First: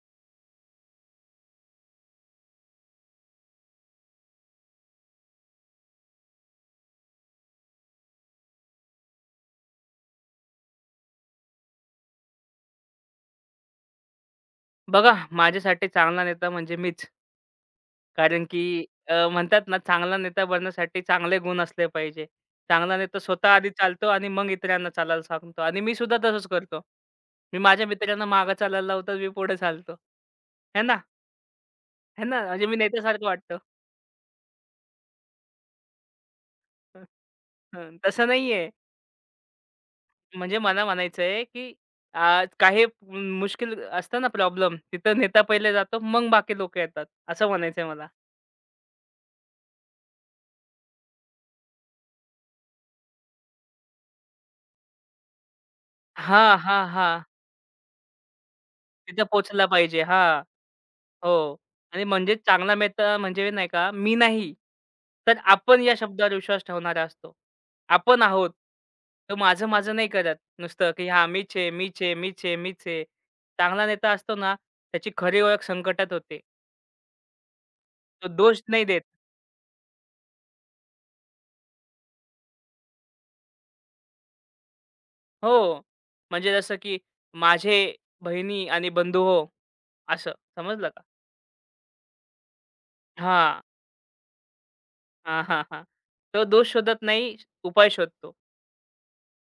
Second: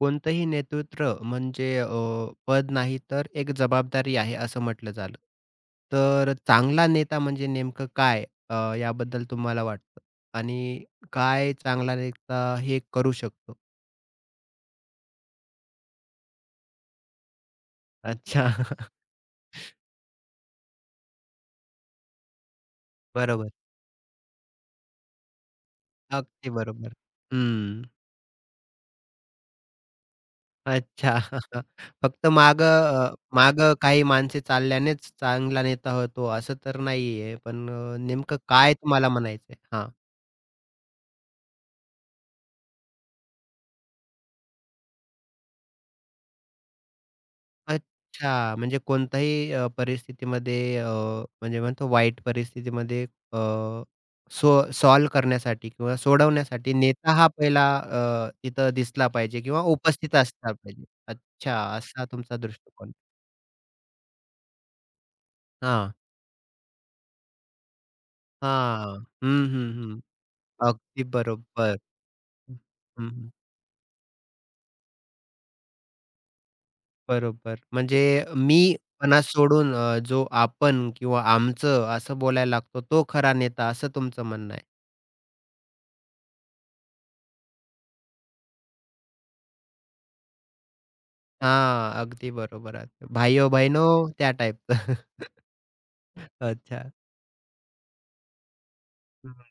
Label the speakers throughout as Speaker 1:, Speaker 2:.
Speaker 1: कोणतंही नेतृत्व म्हणजे पद नाही तर एक जबाबदारी आहे असं म्हटलं झालं. तर चांगला नेता म्हणजे नेमकं काय अ, याबद्दल तुम्हाला वाटतं? आणि काय चांगला नेता हे करू शकतो?
Speaker 2: बघा, माझ्यासाठी चांगला नेता म्हणजे मीच. कारण
Speaker 1: अच्छा.
Speaker 2: की म्हणतात ना, चांगला नेता बनण्यासाठी चांगले गुण असले पाहिजे. चांगला नेता स्वतः
Speaker 1: बरोबर.
Speaker 2: आधी चालतो आणि मग इतरांना चालायला सांगतो आणि मी सुद्धा तसंच
Speaker 1: अगदी
Speaker 2: करतो.
Speaker 1: बरोबर.
Speaker 2: मी
Speaker 1: हं.
Speaker 2: माझ्या मित्रांना मागं चालायला लावतो, मी पुढे चालतो. है ना?
Speaker 1: अच्छा.
Speaker 2: है
Speaker 1: फक्त
Speaker 2: ना?
Speaker 1: माग
Speaker 2: म्हणजे मी नेत्यासारखं वाटतो.
Speaker 1: अ, काही माणसे चालल्यानेच चांगला नेता होतो असं तर
Speaker 2: हं,
Speaker 1: नाहीये. पण
Speaker 2: तसं
Speaker 1: नेमकं
Speaker 2: नाहीये.
Speaker 1: काय तुम्हाला म्हणायचंय? हां.
Speaker 2: म्हणजे मला म्हणायचं की काही मुश्किल असतं ना प्रॉब्लेम, तिथं नेता पहिले जातो, मग बाकी लोकं येतात, असं म्हणायचं मला.
Speaker 1: अच्छा. म्हणजे कोणत्याही परिस्थितीमध्ये म्हणजे म्हणतो वाईट परिस्थितीमध्ये अ, सो सॉल्व्ह करण्यासाठी किंवा
Speaker 2: हां,
Speaker 1: सोडवण्यासाठी
Speaker 2: हां,
Speaker 1: नेता
Speaker 2: हां.
Speaker 1: हा पहिला तिथं दिसला
Speaker 2: तिथे
Speaker 1: पाहिजे किंवा
Speaker 2: पोहोचला पाहिजे.
Speaker 1: उपस्थित
Speaker 2: हा,
Speaker 1: असला पाहिजे. अच्छा,
Speaker 2: हो. आणि
Speaker 1: असा
Speaker 2: म्हणजे
Speaker 1: तुमचा
Speaker 2: चांगला
Speaker 1: दृष्टिकोन.
Speaker 2: मित्र म्हणजे नाही का, मी नाही, तर आपण
Speaker 1: हां,
Speaker 2: या शब्दावर विश्वास ठेवणारा असतो. आपण आहोत.
Speaker 1: हां.
Speaker 2: तो
Speaker 1: हं, हं, हं.
Speaker 2: माझं-माझं नाही करत. नुसतं
Speaker 1: अगदी
Speaker 2: की हां, मीच आहे,
Speaker 1: बरोबर.
Speaker 2: मीच आहे, मीच आहे, मीच आहे.
Speaker 1: हं, हं.
Speaker 2: चांगला नेता असतो ना, त्याची खरी ओळख संकटात होते.
Speaker 1: बरोबर. म्हणजे
Speaker 2: तो दोष नाही देत.
Speaker 1: मीपणा सोडून जो आपण किंवा आमचं असं बोलायला लागतो तो खरा नेता असं तुमचं म्हणणं आहे.
Speaker 2: हो. म्हणजे जसं की माझे बहिणी आणि बंधू हो, असं समजलं का?
Speaker 1: हां, अगदी बरोबर आहे.
Speaker 2: हां.
Speaker 1: भाइयो-बहिणो त्या टाइपचं.
Speaker 2: हां, हां, हां. तो दोष
Speaker 1: अच्छा.
Speaker 2: शोधत नाही, उपाय शोधतो.
Speaker 1: हं.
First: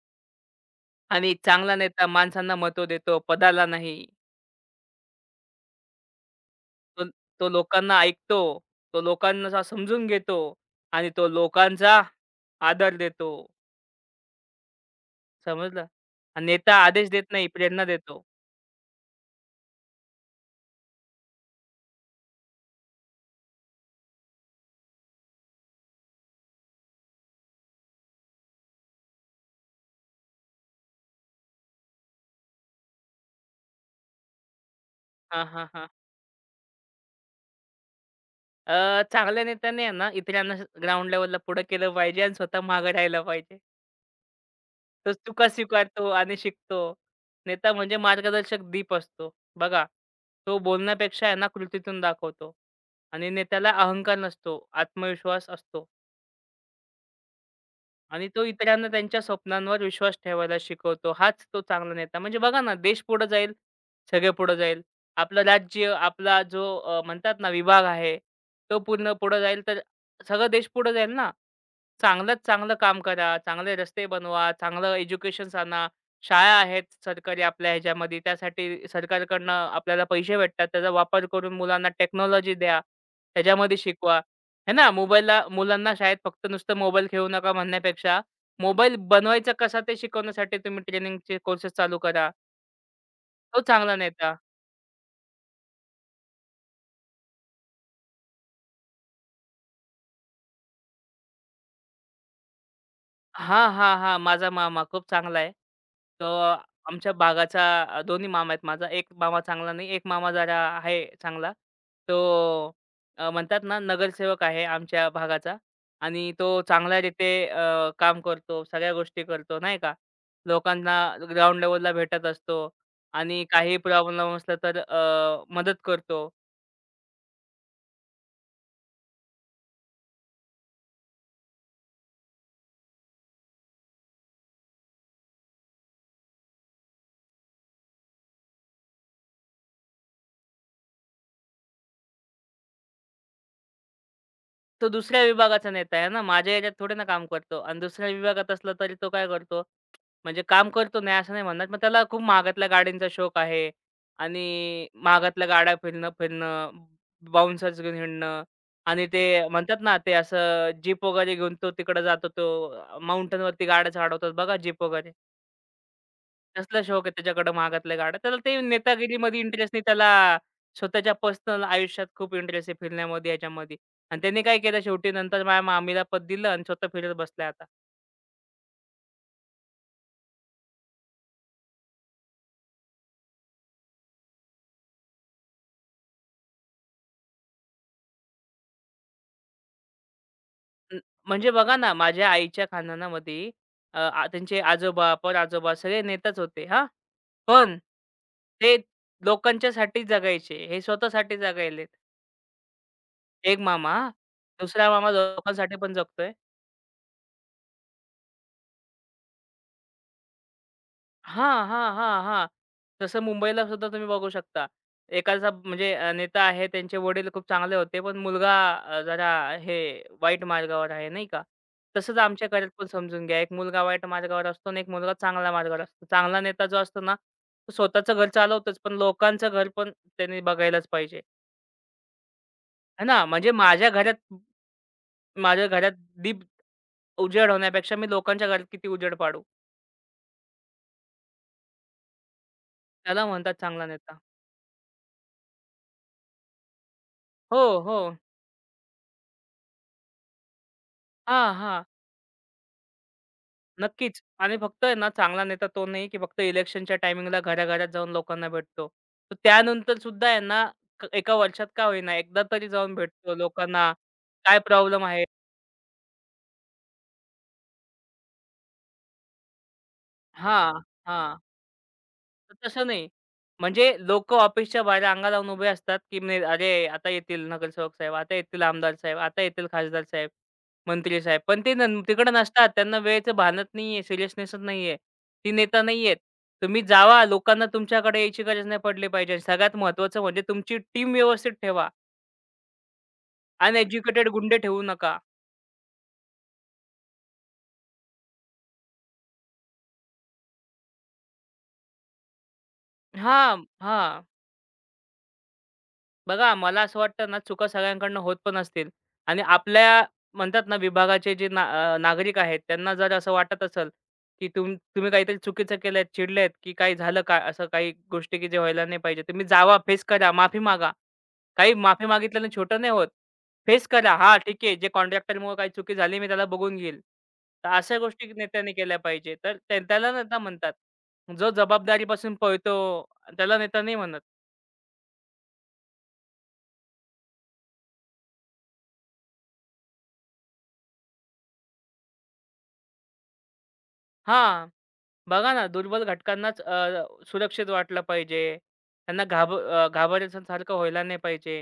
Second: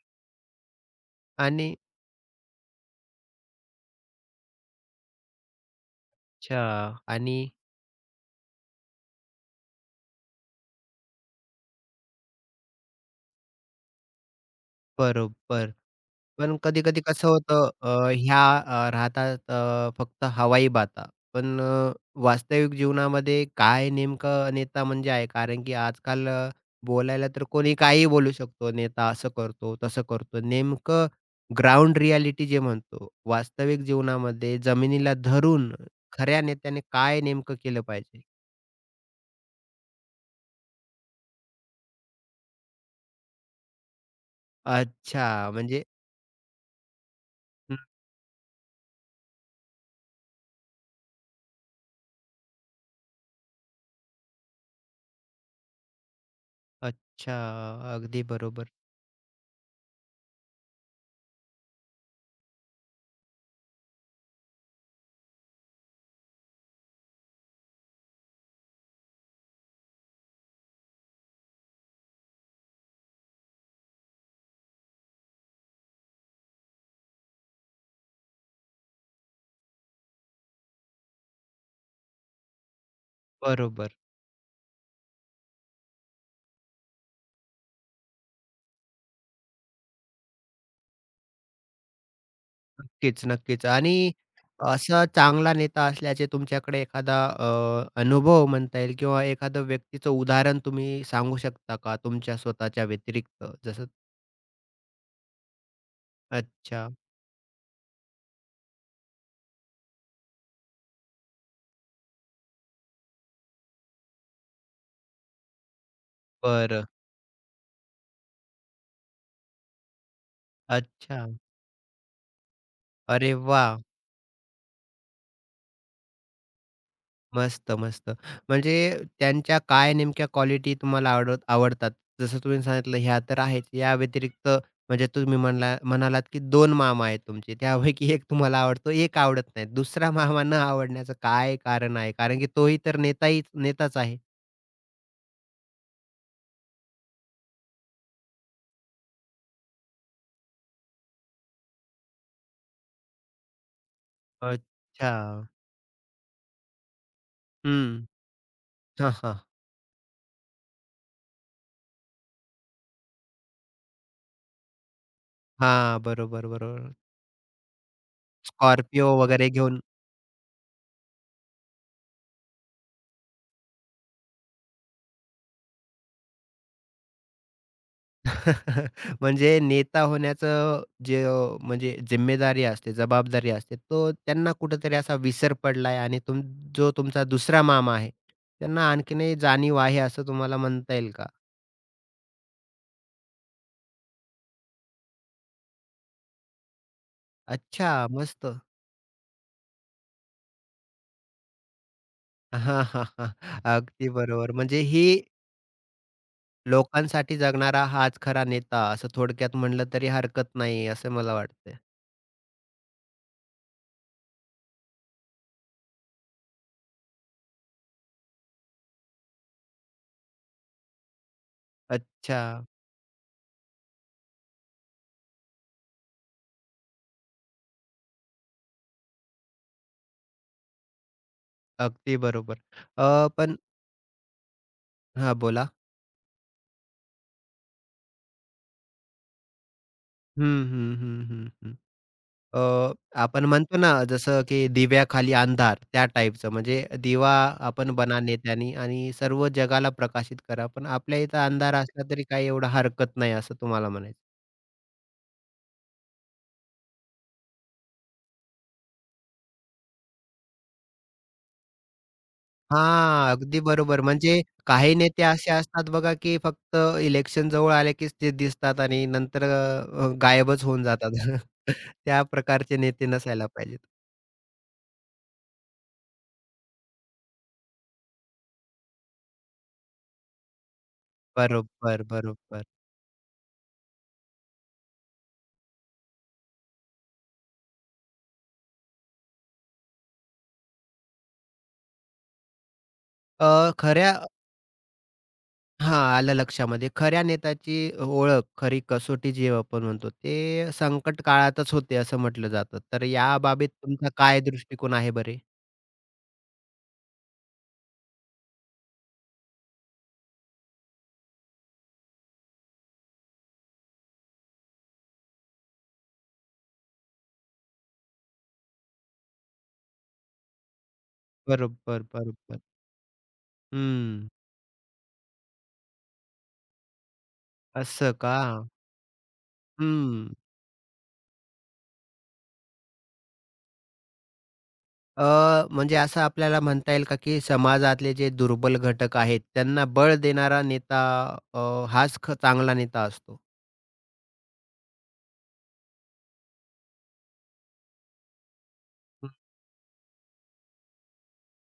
Speaker 2: आणि चांगला
Speaker 1: आणि
Speaker 2: नेता माणसांना महत्त्व देतो, पदाला नाही.
Speaker 1: अच्छा
Speaker 2: तो
Speaker 1: आणि
Speaker 2: तो लोकांना ऐकतो, तो लोकांना समजून घेतो आणि तो लोकांचा आदर देतो.
Speaker 1: बरोबर.
Speaker 2: समजलं? आणि
Speaker 1: पण
Speaker 2: नेता
Speaker 1: कधी-कधी
Speaker 2: आदेश देत
Speaker 1: कसं
Speaker 2: नाही,
Speaker 1: होतं
Speaker 2: प्रेरणा देतो.
Speaker 1: ह्या राहतात फक्त हवाई बाता. पण वास्तविक जीवनामध्ये काय नेमकं नेता म्हणजे आहे? कारण की आजकाल बोलायला तर कोणी काहीही बोलू शकतो. नेता असं करतो, तसं करतो. नेमकं ग्राउंड रिॲलिटी जे म्हणतो, वास्तविक जीवनामध्ये जमिनीला
Speaker 2: हां, हां,
Speaker 1: धरून
Speaker 2: हां.
Speaker 1: खऱ्या नेत्याने काय नेमकं केलं पाहिजे?
Speaker 2: चांगल्या नेत्याने आहे ना, इतरांना ग्राउंड लेव्हलला पुढं केलं पाहिजे आणि स्वतः मागं राहिलं पाहिजे. तो चुका
Speaker 1: अच्छा, म्हणजे
Speaker 2: स्वीकारतो आणि शिकतो. नेता
Speaker 1: हं,
Speaker 2: म्हणजे मार्गदर्शक दीप असतो. बघा, तो बोलण्यापेक्षा आहे ना कृतीतून दाखवतो आणि नेत्याला अहंकार नसतो, आत्मविश्वास असतो.
Speaker 1: अच्छा. अगदी
Speaker 2: आणि तो
Speaker 1: बरोबर.
Speaker 2: इतरांना त्यांच्या स्वप्नांवर विश्वास ठेवायला शिकवतो. हाच तो चांगला नेता. म्हणजे बघा ना, देश पुढे जाईल, सगळे पुढे जाईल. आपलं राज्य, आपला जो म्हणतात ना विभाग आहे, तो पूर्ण पुढे जाईल, तर सगळा देश पुढे जाईल ना. चांगल्यात चांगलं काम करा, चांगले रस्ते बनवा, चांगलं एज्युकेशन्स आणा. शाळा आहेत सरकारी आपल्या ह्याच्यामध्ये, त्यासाठी सरकारकडनं आपल्याला पैसे भेटतात. त्याचा वापर करून मुलांना टेक्नॉलॉजी द्या, त्याच्यामध्ये
Speaker 1: बरोबर.
Speaker 2: शिकवा. आहे ना, मोबाईलला मुलांना शाळेत फक्त नुसतं मोबाईल खेळू नका म्हणण्यापेक्षा, मोबाईल बनवायचा कसा ते शिकवण्यासाठी तुम्ही ट्रेनिंगचे कोर्सेस चालू करा.
Speaker 1: नक्कीच,
Speaker 2: तो
Speaker 1: नक्कीच.
Speaker 2: चांगला
Speaker 1: आणि
Speaker 2: नेता.
Speaker 1: असा चांगला नेता असल्याचे तुमच्याकडे एखादा अनुभव म्हणता येईल किंवा एखादं व्यक्तीचं उदाहरण तुम्ही सांगू शकता का तुमच्या स्वतःच्या व्यतिरिक्त?
Speaker 2: हां,
Speaker 1: जसं
Speaker 2: हां, हां. माझा मामा खूप चांगला आहे. तो
Speaker 1: अच्छा.
Speaker 2: आमच्या भागाचा दोन्ही मामा आहेत माझा. एक मामा चांगला नाही, एक मामा जरा आहे चांगला. तो म्हणतात ना नगरसेवक आहे आमच्या भागाचा आणि तो
Speaker 1: बरं.
Speaker 2: चांगल्या रीते काम करतो, सगळ्या गोष्टी करतो नाही का. लोकांना
Speaker 1: अच्छा.
Speaker 2: ग्राउंड लेव्हलला भेटत असतो
Speaker 1: अरे
Speaker 2: आणि काही
Speaker 1: वाह!
Speaker 2: प्रॉब्लेम असला तर मदत करतो.
Speaker 1: मस्त, मस्त. म्हणजे त्यांच्या काय नेमक्या क्वालिटी तुम्हाला आवडतात? जसं तुम्ही सांगितलं ह्या तर आहेत. या व्यतिरिक्त म्हणजे तुम्ही म्हणालात, की 2 मामा आहेत तुमचे. त्यापैकी एक तुम्हाला आवडतो, एक आवडत नाही. दुसरा मामा न आवडण्याचं काय कारण आहे? कारण की तोही तर नेताच आहे.
Speaker 2: तो दुसऱ्या विभागाचा नेता आहे ना. माझ्या एरियात थोडे ना काम करतो आणि दुसऱ्या विभागात असला तरी तो काय करतो, म्हणजे काम करतो नाही असं नाही म्हणणार. मग त्याला खूप महागातल्या गाड्यांचा शौक आहे आणि
Speaker 1: अच्छा.
Speaker 2: महागातल्या गाड्या फिरणं फिरणं, बाउन्सर्स घेऊन
Speaker 1: हं.
Speaker 2: हिंडणं आणि
Speaker 1: हां,
Speaker 2: ते
Speaker 1: हां.
Speaker 2: म्हणतात ना, ते असं जीप वगैरे घेऊन तो तिकडे जातो. तो माउंटेनवरती गाड्या चढवतात बघा जीप वगैरे.
Speaker 1: हां. बरोबर,
Speaker 2: तसला
Speaker 1: बरोबर.
Speaker 2: शौक आहे त्याच्याकडे महागातल्या गाड्या. त्याला ते
Speaker 1: स्कॉर्पिओ
Speaker 2: नेतागिरीमध्ये
Speaker 1: वगैरे
Speaker 2: इंटरेस्ट
Speaker 1: घेऊन
Speaker 2: नाही. त्याला स्वतःच्या पर्सनल आयुष्यात खूप इंटरेस्ट आहे फिरण्यामध्ये, याच्यामध्ये. आणि त्यांनी काय केलं शेवटी नंतर माझ्या मामीला पद दिलं आणि स्वतः फिरत बसल्या आता.
Speaker 1: म्हणजे नेता होण्याचं जे म्हणजे जिम्मेदारी असते, जबाबदारी असते, तो त्यांना कुठेतरी असा विसर पडलाय आणि जो तुमचा दुसरा मामा आहे, त्यांना आणखीनही जाणीव आहे असं तुम्हाला म्हणता
Speaker 2: न
Speaker 1: येईल का?
Speaker 2: म्हणजे बघा ना, माझ्या आईच्या खानदानामध्ये अ, आ त्यांचे आजोबा, पर आजोबा सगळे नेताच होते हां. हो. पण
Speaker 1: अच्छा, मस्त.
Speaker 2: ते लोकांच्यासाठी जगायचे. हे स्वतःसाठी जगायलेत.
Speaker 1: हां, हां, हां.
Speaker 2: एक मामा हां,
Speaker 1: अगदी बरोबर. म्हणजे
Speaker 2: दुसरा
Speaker 1: ही
Speaker 2: मामा लोकांसाठी पण जगतोय.
Speaker 1: लोकांसाठी जगणारा हाच खरा नेता असं थोडक्यात म्हणलं तरी हरकत नाही असं मला
Speaker 2: हां,
Speaker 1: वाटतंय.
Speaker 2: हां, हां, हां. तसं मुंबईला सुद्धा तुम्ही बघू शकता. एकाचा म्हणजे नेता आहे, त्यांचे वडील खूप चांगले होते, पण मुलगा जरा हे वाईट मार्गावर आहे, नाही का? तसंच
Speaker 1: अच्छा,
Speaker 2: आमच्याकडे पण समजून घ्या, एक मुलगा वाईट मार्गावर असतो आणि एक मुलगा चांगल्या मार्गावर असतो. चांगला नेता जो असतो ना, तो स्वतःचं घर चालवतोच, पण लोकांचं घर पण त्यांनी बघायलाच पाहिजे.
Speaker 1: अगदी बरोबर.
Speaker 2: है ना? म्हणजे
Speaker 1: पण
Speaker 2: माझ्या घरात
Speaker 1: हां,
Speaker 2: माझ्या
Speaker 1: बोला.
Speaker 2: घरात दीप उजेड होण्यापेक्षा मी लोकांच्या घरात किती उजेड पाडू,
Speaker 1: हं, हं, हं, हं, हं. अ,
Speaker 2: त्याला
Speaker 1: आपण
Speaker 2: म्हणतात
Speaker 1: म्हणतो
Speaker 2: चांगला
Speaker 1: ना,
Speaker 2: नेता.
Speaker 1: जसं की दिव्याखाली अंधार त्या टाईपचं. म्हणजे दिवा
Speaker 2: हो,
Speaker 1: आपण
Speaker 2: हो.
Speaker 1: बना नेत्यानी आणि सर्व जगाला प्रकाशित करा. पण आपल्या इथं
Speaker 2: हां,
Speaker 1: अंधार
Speaker 2: हां.
Speaker 1: असला तरी काही एवढं हरकत नाही असं तुम्हाला म्हणायचं.
Speaker 2: नक्कीच. आणि फक्त आहे ना चांगला नेता तो नाही, की फक्त इलेक्शनच्या टायमिंगला घराघरात जाऊन लोकांना भेटतो. तर त्यानंतर सुद्धा आहे ना एका वर्षात का होईना एकदा तरी जाऊन
Speaker 1: हां,
Speaker 2: भेटतो
Speaker 1: अगदी
Speaker 2: लोकांना.
Speaker 1: बरोबर. म्हणजे
Speaker 2: काय
Speaker 1: काही
Speaker 2: प्रॉब्लेम
Speaker 1: नेते
Speaker 2: आहे
Speaker 1: असे असतात बघा, की फक्त इलेक्शन जवळ आले कीच ते दिसतात आणि नंतर गायबच
Speaker 2: हां,
Speaker 1: होऊन जातात.
Speaker 2: हां.
Speaker 1: त्या
Speaker 2: तर
Speaker 1: प्रकारचे
Speaker 2: तसं
Speaker 1: नेते
Speaker 2: नाही.
Speaker 1: नसायला पाहिजेत.
Speaker 2: म्हणजे लोकं ऑफिसच्या बाहेर अंगा लावून उभे असतात, की नाही अरे, आता येतील नगरसेवक साहेब, आता येतील आमदार साहेब, आता येतील खासदार साहेब, मंत्री साहेब. पण ते न
Speaker 1: बरोबर,
Speaker 2: तिकडे
Speaker 1: बरोबर.
Speaker 2: नसतात. त्यांना वेळेचं भानच नाहीये, सिरियसनेसच नाहीये. ते नेता नाहीयेत. तुम्ही जावा, लोकांना तुमच्याकडे यायची गरज नाही पडली पाहिजे. सगळ्यात महत्त्वाचं म्हणजे तुमची टीम व्यवस्थित ठेवा.
Speaker 1: अ, खऱ्या
Speaker 2: अनएज्युकेटेड गुंडे ठेवू नका.
Speaker 1: हां, आलं लक्षामध्ये. खऱ्या नेत्याची ओळख, खरी कसोटी जी आपण म्हणतो, ते संकट काळातच होते असं म्हटलं जातं. तर या
Speaker 2: हां,
Speaker 1: बाबतीत तुमचा
Speaker 2: हां.
Speaker 1: काय दृष्टिकोन आहे बरे?
Speaker 2: बघा मला असं वाटतं ना, चुका सगळ्यांकडनं होत पण असतील आणि आपल्या म्हणतात ना, विभागाचे जे ना नागरिक आहेत, त्यांना जर असं वाटत असेल, की तुम्ही काहीतरी चुकीचं केलंय, चिडलेत, की काही झालं का? असं काही गोष्टी की जे व्हायला नाही पाहिजे. तुम्ही जावा, फेस करा, माफी मागा. काही
Speaker 1: बरोबर,
Speaker 2: माफी मागितल्याने
Speaker 1: बरोबर.
Speaker 2: छोटं नाही होत. फेस करा.
Speaker 1: हं.
Speaker 2: हां, ठीक आहे. जे कॉन्ट्रॅक्टरमुळे काही चुकी झाली, मी त्याला बघून घेईल. तर अशा
Speaker 1: असं
Speaker 2: गोष्टी
Speaker 1: का?
Speaker 2: नेत्यांनी केल्या पाहिजे. तर त्याला
Speaker 1: हं.
Speaker 2: नेता म्हणतात. जो जबाबदारीपासून पळतो, त्याला नेता नाही म्हणत.
Speaker 1: अ, म्हणजे असं आपल्याला म्हणता येईल का, की समाजातले जे दुर्बल घटक आहेत, त्यांना बळ देणारा नेता हाच चांगला नेता असतो.
Speaker 2: हां. बघा ना, दुर्बल घटकांनाच सुरक्षित वाटलं पाहिजे. त्यांना
Speaker 1: हं,
Speaker 2: घाबरल्यासारखं व्हायला नाही पाहिजे.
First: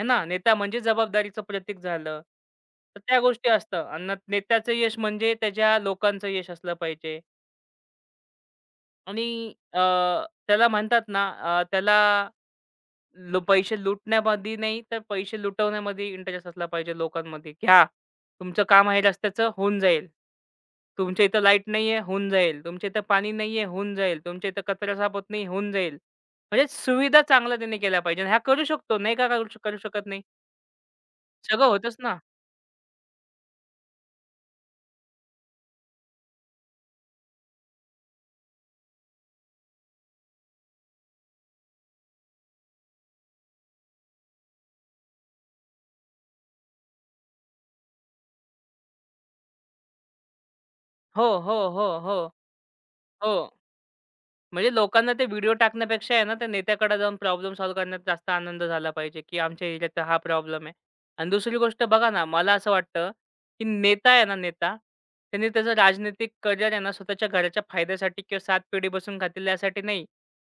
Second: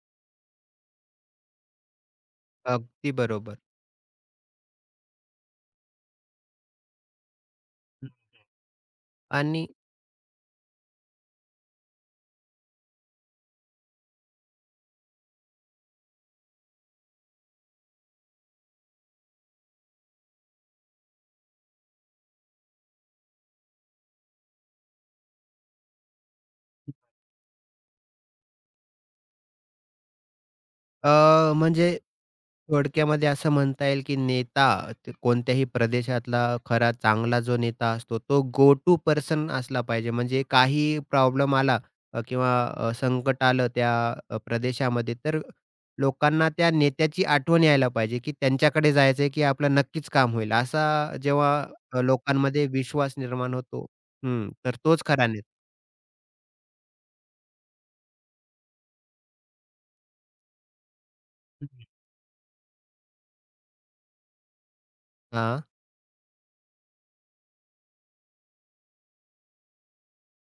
Speaker 2: है ना? नेता म्हणजे जबाबदारीचं प्रतीक झालं. तर
Speaker 1: अगदी
Speaker 2: त्या गोष्टी
Speaker 1: बरोबर.
Speaker 2: असतं आणि नेत्याचं यश म्हणजे त्याच्या लोकांचं यश असलं पाहिजे आणि
Speaker 1: आणि
Speaker 2: अ, त्याला म्हणतात ना, त्याला पैसे लुटण्यामध्ये नाही, तर पैसे लुटवण्यामध्ये इंटरेस्ट असला पाहिजे लोकांमध्ये. घ्या. तुमचं काम आहे रस्त्याचं, होऊन जाईल. तुमच्या इथं लाईट नाहीये, होऊन जाईल. तुमच्या इथं पाणी नाहीये, होऊन जाईल. तुमच्या इथं कचरा साफ होत नाही, होऊन जाईल. म्हणजे सुविधा चांगल्या त्यांनी केल्या पाहिजे. ह्या करू शकतो. नाही का करू शकत नाही.
Speaker 1: अ,
Speaker 2: सगळं होतच
Speaker 1: म्हणजे
Speaker 2: ना.
Speaker 1: थोडक्यामध्ये असं म्हणता येईल, की नेता ते कोणत्याही प्रदेशातला खरा चांगला जो नेता असतो, तो गो टू पर्सन असला पाहिजे. म्हणजे काहीही प्रॉब्लेम आला किंवा संकट आलं त्या प्रदेशामध्ये, तर लोकांना त्या नेत्याची आठवण यायला पाहिजे, की त्यांच्याकडे जायचं आहे, की आपलं नक्कीच काम होईल. असा
Speaker 2: हो,
Speaker 1: जेव्हा
Speaker 2: हो, हो, हो,
Speaker 1: लोकांमध्ये विश्वास
Speaker 2: हो.
Speaker 1: निर्माण होतो हं,
Speaker 2: म्हणजे
Speaker 1: तर तोच
Speaker 2: लोकांना ते
Speaker 1: खरा नेता.
Speaker 2: व्हिडिओ टाकण्यापेक्षा आहे ना, त्या नेत्याकडे जाऊन प्रॉब्लेम सॉल्व्ह करण्यात जास्त आनंद झाला पाहिजे, की आमच्या एरियाचा हा प्रॉब्लेम आहे. आणि दुसरी गोष्ट बघा ना, मला असं वाटतं, की नेता आहे ना नेता, त्यांनी
Speaker 1: हां,
Speaker 2: त्याचं राजनैतिक करिअर आहे ना, स्वतःच्या घराच्या फायद्यासाठी किंवा 7 पिढी बसून खातील यासाठी नाही,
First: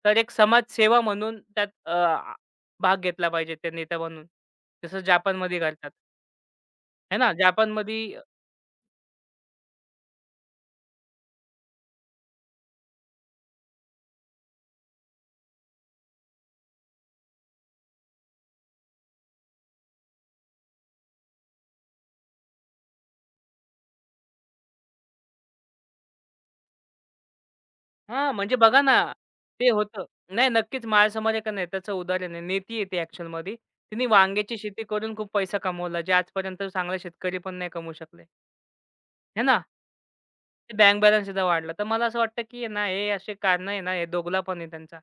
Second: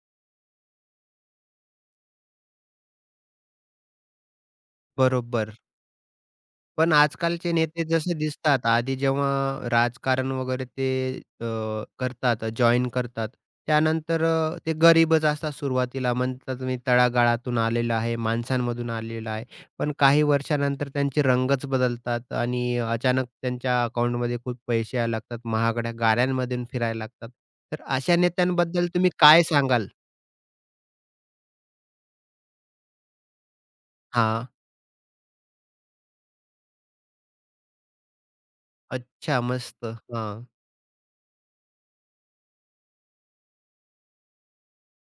Speaker 2: तर एक समाजसेवा म्हणून त्यात अ, आ भाग घेतला पाहिजे ते नेता बनून. जसं
Speaker 1: बरोबर.
Speaker 2: जपानमध्ये करतात.
Speaker 1: पण
Speaker 2: आहे ना,
Speaker 1: आजकालचे नेते
Speaker 2: जपानमध्ये
Speaker 1: जसे दिसतात, आधी जेव्हा राजकारण वगैरे ते अ, करतात, जॉइन करतात. त्यानंतर ते गरीबच असतात सुरुवातीला. म्हणतात मी तळागाळातून आलेला आहे, माणसांमधून आलेला आहे. पण काही वर्षानंतर त्यांचे रंगच बदलतात आणि अचानक त्यांच्या अकाउंटमध्ये खूप पैसे यायला लागतात. महागड्या गाड्यांमधून फिरायला लागतात. तर अशा
Speaker 2: हां, म्हणजे बघा
Speaker 1: नेत्यांबद्दल
Speaker 2: ना,
Speaker 1: तुम्ही काय
Speaker 2: ते
Speaker 1: सांगाल?
Speaker 2: होतं. नाही नक्कीच माझ्यासमोर एक नाही त्याचं उदाहरण आहे. नेती आहे ती ॲक्चुअलमध्ये. तिने
Speaker 1: हां.
Speaker 2: वांग्याची शेती करून खूप पैसा कमवला, जे आजपर्यंत चांगला शेतकरी पण नाही कमवू शकले.
Speaker 1: अच्छा,
Speaker 2: है ना?
Speaker 1: मस्त. हां.
Speaker 2: ते बँक बॅलन्स सुद्धा वाढला. तर मला असं वाटतं, की आहे ना, हे असे कारणं आहे ना, हे दोघलापण आहे त्यांचा.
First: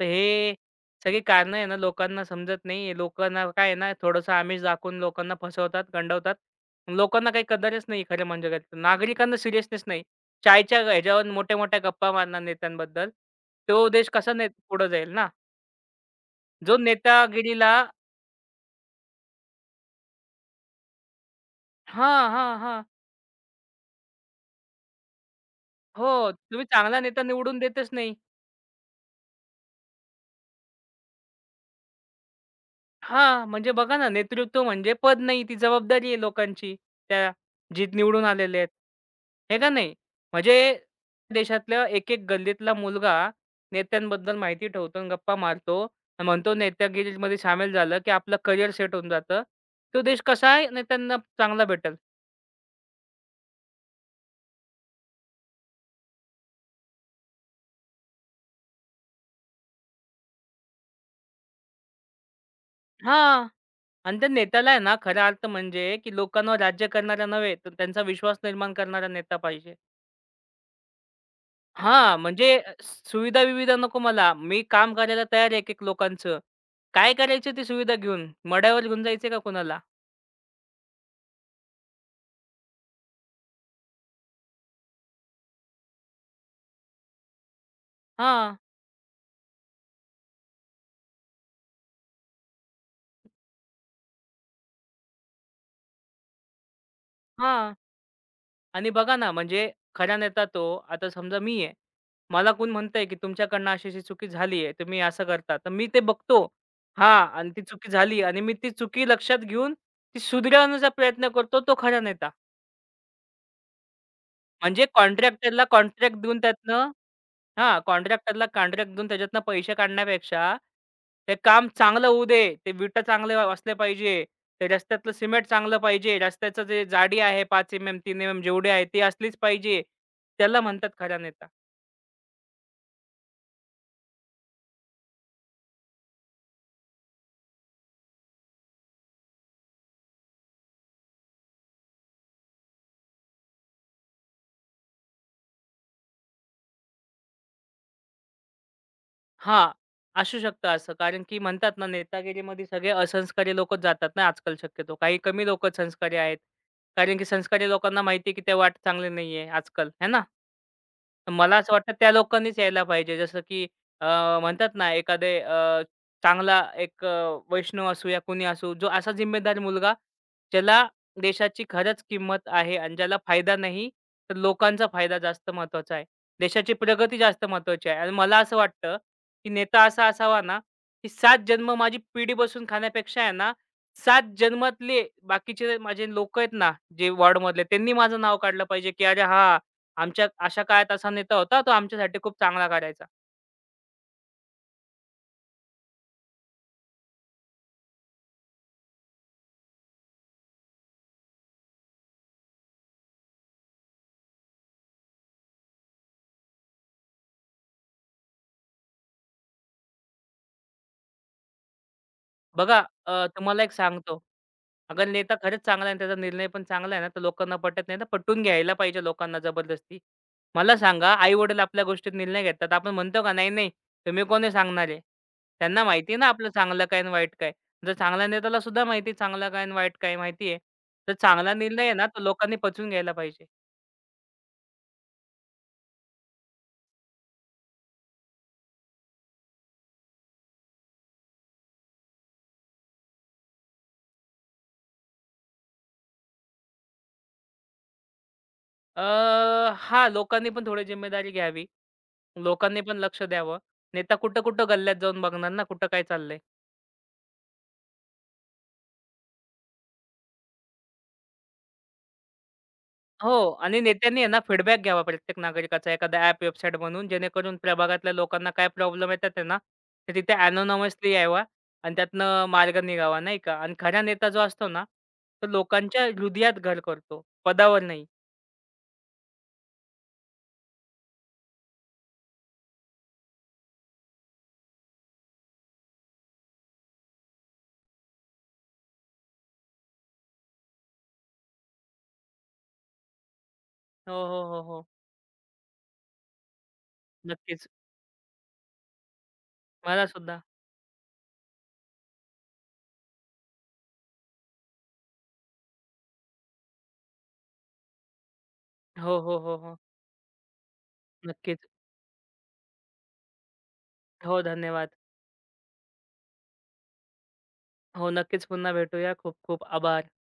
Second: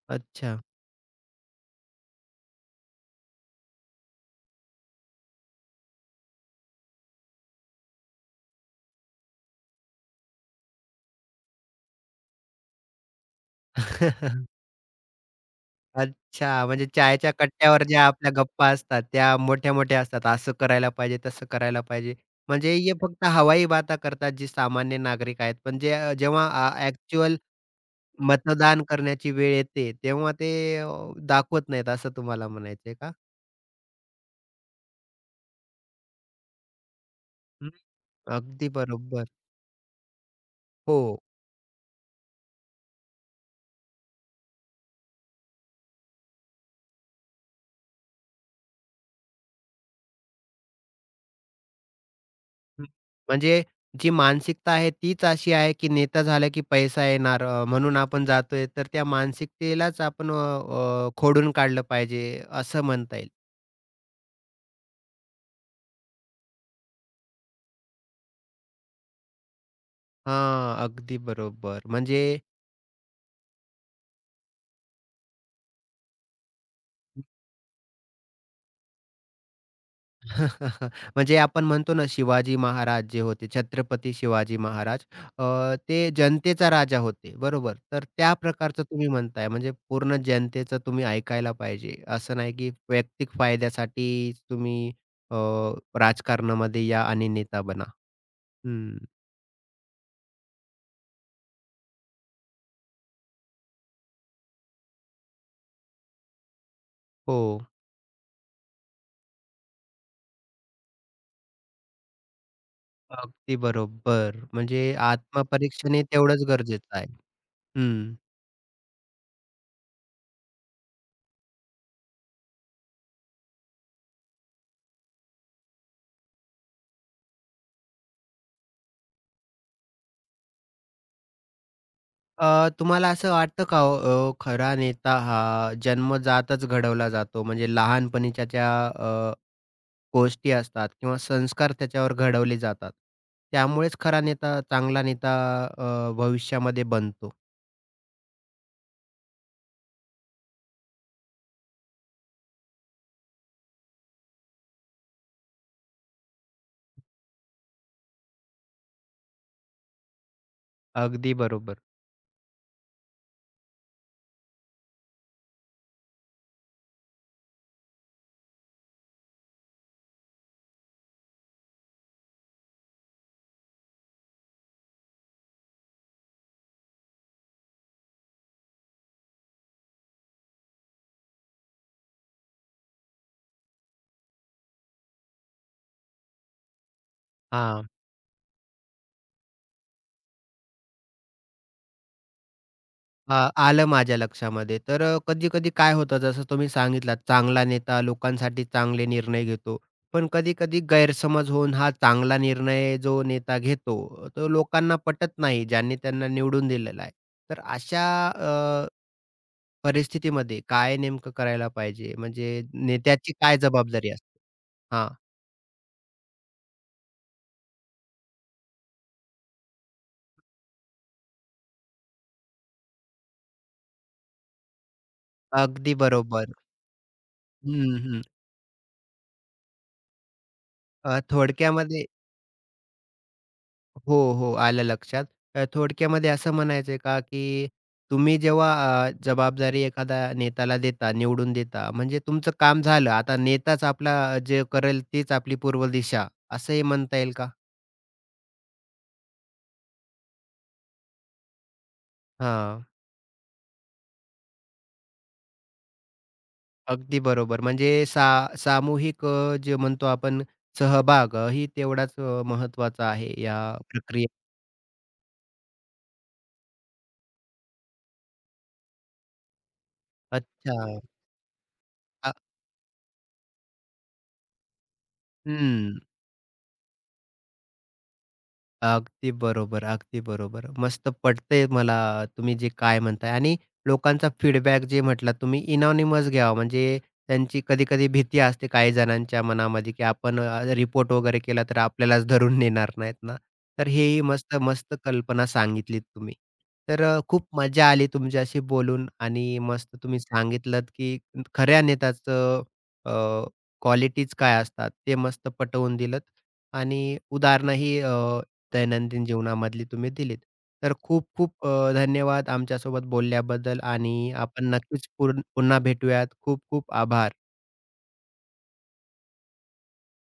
Speaker 2: तर हे
Speaker 1: अच्छा.
Speaker 2: सगळी कारणं आहे ना, लोकांना समजत नाही. लोकांना काय आहे ना, थोडंसं आमिष दाखवून लोकांना फसवतात, गंडवतात. लोकांना काही कदरच नाही खरं म्हणजे काय. नागरिकांना सिरियसनेस नाही. चायच्या ह्याच्यावर मोठ्या-मोठ्या गप्पा मारणार नेत्यांबद्दल. तो देश कसा पुढे जाईल ना.
Speaker 1: अच्छा,
Speaker 2: जो
Speaker 1: म्हणजे चायच्या
Speaker 2: नेतागिरीला
Speaker 1: कट्ट्यावर ज्या आपल्या गप्पा असतात, त्या मोठ्या-मोठ्या असतात. असं करायला पाहिजे, तसं करायला
Speaker 2: हां,
Speaker 1: पाहिजे.
Speaker 2: हा
Speaker 1: म्हणजे
Speaker 2: हा
Speaker 1: हे फक्त हवाई बाता करतात जी सामान्य नागरिक आहेत. पण जे
Speaker 2: हो.
Speaker 1: जेव्हा
Speaker 2: तुम्ही चांगला नेता
Speaker 1: ॲक्चुअल
Speaker 2: निवडून देतच नाही.
Speaker 1: मतदान करण्याची वेळ येते, तेव्हा ते अ, दाखवत नाहीत असं तुम्हाला म्हणायचंय का?
Speaker 2: हां, म्हणजे बघा ना, नेतृत्व म्हणजे पद नाही, ती जबाबदारी आहे लोकांची, त्या
Speaker 1: हं,
Speaker 2: जे निवडून आलेले आहेत.
Speaker 1: अगदी बरोबर.
Speaker 2: हे का नाही? म्हणजे
Speaker 1: हो,
Speaker 2: देशातल्या एक-एक गल्लीतला मुलगा नेत्यांबद्दल माहिती ठेवतो आणि गप्पा मारतो आणि म्हणतो नेत्यागिरीमध्ये सामील झालं, की आपलं करिअर सेट होऊन जातं. तो देश कसा आहे नेत्यांना चांगला भेटेल.
Speaker 1: हं. म्हणजे जी मानसिकता आहे तीच अशी आहे, की नेता झाला की पैसा येणार म्हणून आपण जातोय. तर त्या मानसिकतेलाच आपण अ, अ, खोडून काढलं पाहिजे असं म्हणता येईल.
Speaker 2: हां. आणि त्या नेत्याला आहे ना खरा अर्थ म्हणजे, की लोकांवर राज्य करणारा नव्हे, तर त्यांचा विश्वास निर्माण करणारा नेता पाहिजे.
Speaker 1: हां, अगदी बरोबर.
Speaker 2: हां,
Speaker 1: म्हणजे
Speaker 2: म्हणजे सुविधा-विविधा नको मला. मी काम करायला तयार आहे एक-एक लोकांचं. काय करायचं ती सुविधा घेऊन? मड्यावर घेऊन जायचंय का कुणाला?
Speaker 1: म्हणजे आपण म्हणतो ना, शिवाजी महाराज जे होते, छत्रपती शिवाजी महाराज ते जनतेचा राजा होते, बरोबर? तर त्या
Speaker 2: हां,
Speaker 1: प्रकारचं तुम्ही म्हणताय, म्हणजे पूर्ण जनतेचं तुम्ही ऐकायला पाहिजे. असं नाही की वैयक्तिक फायद्यासाठी तुम्ही अ, राजकारणामध्ये या आणि नेता
Speaker 2: हां.
Speaker 1: बना.
Speaker 2: आणि
Speaker 1: हं,
Speaker 2: बघा ना, म्हणजे खरा नेता तो, आता समजा मी आहे. मला कोण म्हणतंय की तुमच्याकडनं अशी-अशी चुकी झाली आहे, तुम्ही असं करता. तर मी ते बघतो. हां
Speaker 1: हो,
Speaker 2: आणि ती चुकी झाली आणि मी ती चुकी लक्षात घेऊन ती सुधारवण्याचा प्रयत्न करतो, तो खरा नेता.
Speaker 1: अगदी बरोबर. म्हणजे
Speaker 2: म्हणजे कॉन्ट्रॅक्टरला
Speaker 1: आत्मपरीक्षण हे
Speaker 2: कॉन्ट्रॅक्ट देऊन
Speaker 1: तेवढंच
Speaker 2: त्यातनं
Speaker 1: गरजेचं आहे.
Speaker 2: हां,
Speaker 1: हं.
Speaker 2: कॉन्ट्रॅक्टरला कॉन्ट्रॅक्ट देऊन त्याच्यातनं पैसे काढण्यापेक्षा ते काम चांगलं होऊ दे. ते विटा असले पाहिजे. ते रस्त्यातलं सिमेंट चांगलं पाहिजे. रस्त्याचं जे जाडी आहे 5 एम-एम, 3 एम-एम जेवढी आहे ती असलीच पाहिजे. त्याला म्हणतात खरा नेता.
Speaker 1: तुम्हाला असं वाटतं का हो, खरा नेता हा जन्मजातच घडवला जातो? म्हणजे लहानपणीच्या ज्या गोष्टी असतात किंवा संस्कार त्याच्यावर घडवले जातात. त्यामुळेच खरा नेता, चांगला नेता भविष्यामध्ये बनतो.
Speaker 2: हां, असू शकतं असं. कारण की म्हणतात ना नेतागिरीमध्ये सगळे असंस्कारी लोकच जातात ना आजकाल शक्यतो. काही कमी लोकच संस्कारी आहेत. कारण की संस्कारी लोकांना माहिती आहे की ते वाट चांगली नाहीये आजकाल, है ना?
Speaker 1: अगदी
Speaker 2: मला असं
Speaker 1: बरोबर.
Speaker 2: वाटतं त्या लोकांनीच यायला पाहिजे. जसं की अ, म्हणतात ना एखादे चांगला एक वैष्णव असू या कोणी असू, जो असा जिम्मेदार मुलगा ज्याला देशाची खरंच किंमत आहे आणि ज्याला फायदा नाही, तर लोकांचा फायदा जास्त महत्त्वाचा आहे. देशाची प्रगती जास्त महत्त्वाची आहे. आणि मला असं वाटतं, की नेता असा असावा ना, की 7 जन्म माझी पिढी बसून खाण्यापेक्षा आहे ना, 7 जन्मातले बाकीचे माझे लोकं आहेत ना, जे वॉर्डमधले
Speaker 1: हां.
Speaker 2: त्यांनी माझं नाव काढलं पाहिजे, की "अरे हां, आमच्या अशा काळात असा नेता होता, तो आमच्यासाठी खूप चांगला करायचा."
Speaker 1: हां, आलं माझ्या लक्षामध्ये. तर कधी-कधी काय होतं जसं तुम्ही सांगितलात चांगला नेता लोकांसाठी चांगले निर्णय घेतो. पण कधी-कधी गैरसमज होऊन हा चांगला निर्णय जो नेता घेतो, तो लोकांना पटत नाही ज्यांनी त्यांना निवडून दिलेला आहे. तर अशा परिस्थितीमध्ये काय नेमकं करायला पाहिजे? म्हणजे
Speaker 2: बघा
Speaker 1: नेत्याची काय
Speaker 2: तुम्हाला एक
Speaker 1: जबाबदारी
Speaker 2: सांगतो,
Speaker 1: असते?
Speaker 2: अगर
Speaker 1: हां,
Speaker 2: नेता खरंच चांगला आहे आणि त्याचा निर्णय पण चांगला आहे ना, तर लोकांना पटत नाही ना, पटवून घ्यायला पाहिजे लोकांना जबरदस्ती. मला सांगा, आई-वडील आपल्या गोष्टीत निर्णय घेतात. आपण म्हणतो का, "नाही, नाही, तुम्ही कोण आहे?" त्यांना
Speaker 1: अगदी
Speaker 2: माहिती आहे ना आपलं
Speaker 1: बरोबर.
Speaker 2: चांगलं काय आणि वाईट काय. जर
Speaker 1: हं, हं.
Speaker 2: चांगल्या नेत्याला सुद्धा माहिती आहे चांगलं काय आणि वाईट काय माहिती आहे. तर चांगला निर्णय आहे
Speaker 1: थोडक्यामध्ये
Speaker 2: ना, तो लोकांनी पचवून घ्यायला पाहिजे.
Speaker 1: हो, हो. आलं लक्षात. थोडक्यामध्ये असं म्हणायचंय का, की तुम्ही जेव्हा जबाबदारी एखाद्या नेत्याला देता, निवडून देता, म्हणजे तुमचं काम झालं. आता नेताच आपला जे करेल तीच आपली पूर्व दिशा, असंही म्हणता येईल का?
Speaker 2: अ, हां, लोकांनी पण थोडी जिम्मेदारी घ्यावी. लोकांनी
Speaker 1: हां,
Speaker 2: पण लक्ष द्यावं. नेता कुठं-कुठं गल्ल्यात जाऊन बघणार ना, कुठं काय चाललंय.
Speaker 1: अगदी बरोबर. म्हणजे सामूहिक जे म्हणतो आपण सहभाग ही तेवढाच महत्त्वाचा
Speaker 2: हो
Speaker 1: आहे या
Speaker 2: आणि नेत्यांनी आहे
Speaker 1: प्रक्रियेत.
Speaker 2: ना फीडबॅक घ्यावा प्रत्येक नागरिकाचा एखादा ॲप, वेबसाईट बनवून जेणेकरून प्रभागातल्या लोकांना काय प्रॉब्लेम येतात आहे ना, तर तिथे
Speaker 1: अच्छा.
Speaker 2: एनोनमसली यावा आणि
Speaker 1: अ,
Speaker 2: त्यातनं मार्ग निघावा, नाही का? आणि खरा नेता जो असतो ना, तो
Speaker 1: हं.
Speaker 2: लोकांच्या हृदयात घर करतो, पदावर नाही.
Speaker 1: अगदी बरोबर, अगदी बरोबर. मस्त पटतंय मला तुम्ही जे काय म्हणताय आणि लोकांचा फीडबॅक जे म्हटलात तुम्ही एनॉनिमस घ्यावा म्हणजे त्यांची कधी-कधी भीती असते काही जणांच्या मनामध्ये, की आपण रिपोर्ट वगैरे केला तर आपल्यालाच धरून नेणार नाहीत ना. तर
Speaker 2: हो,
Speaker 1: हेही
Speaker 2: हो,
Speaker 1: मस्त,
Speaker 2: हो, हो.
Speaker 1: मस्त कल्पना सांगितलीत तुम्ही. तर खूप
Speaker 2: नक्कीच.
Speaker 1: मजा आली तुमच्याशी बोलून आणि मस्त
Speaker 2: मला
Speaker 1: तुम्ही
Speaker 2: सुद्धा.
Speaker 1: सांगितलत, की खऱ्या नेत्याचं क्वालिटीज काय असतात ते मस्त पटवून दिलत आणि उदाहरणंही
Speaker 2: हो,
Speaker 1: दैनंदिन
Speaker 2: हो, हो, हो.
Speaker 1: जीवनामधली तुम्ही दिलीत. तर
Speaker 2: नक्कीच.
Speaker 1: खूप-खूप धन्यवाद आमच्यासोबत बोलल्याबद्दल आणि
Speaker 2: हो,
Speaker 1: आपण
Speaker 2: धन्यवाद.
Speaker 1: नक्कीच पुन्हा भेटूयात. खूप-खूप आभार.
Speaker 2: हो, नक्कीच पुन्हा भेटूया. खूप खूप आभार.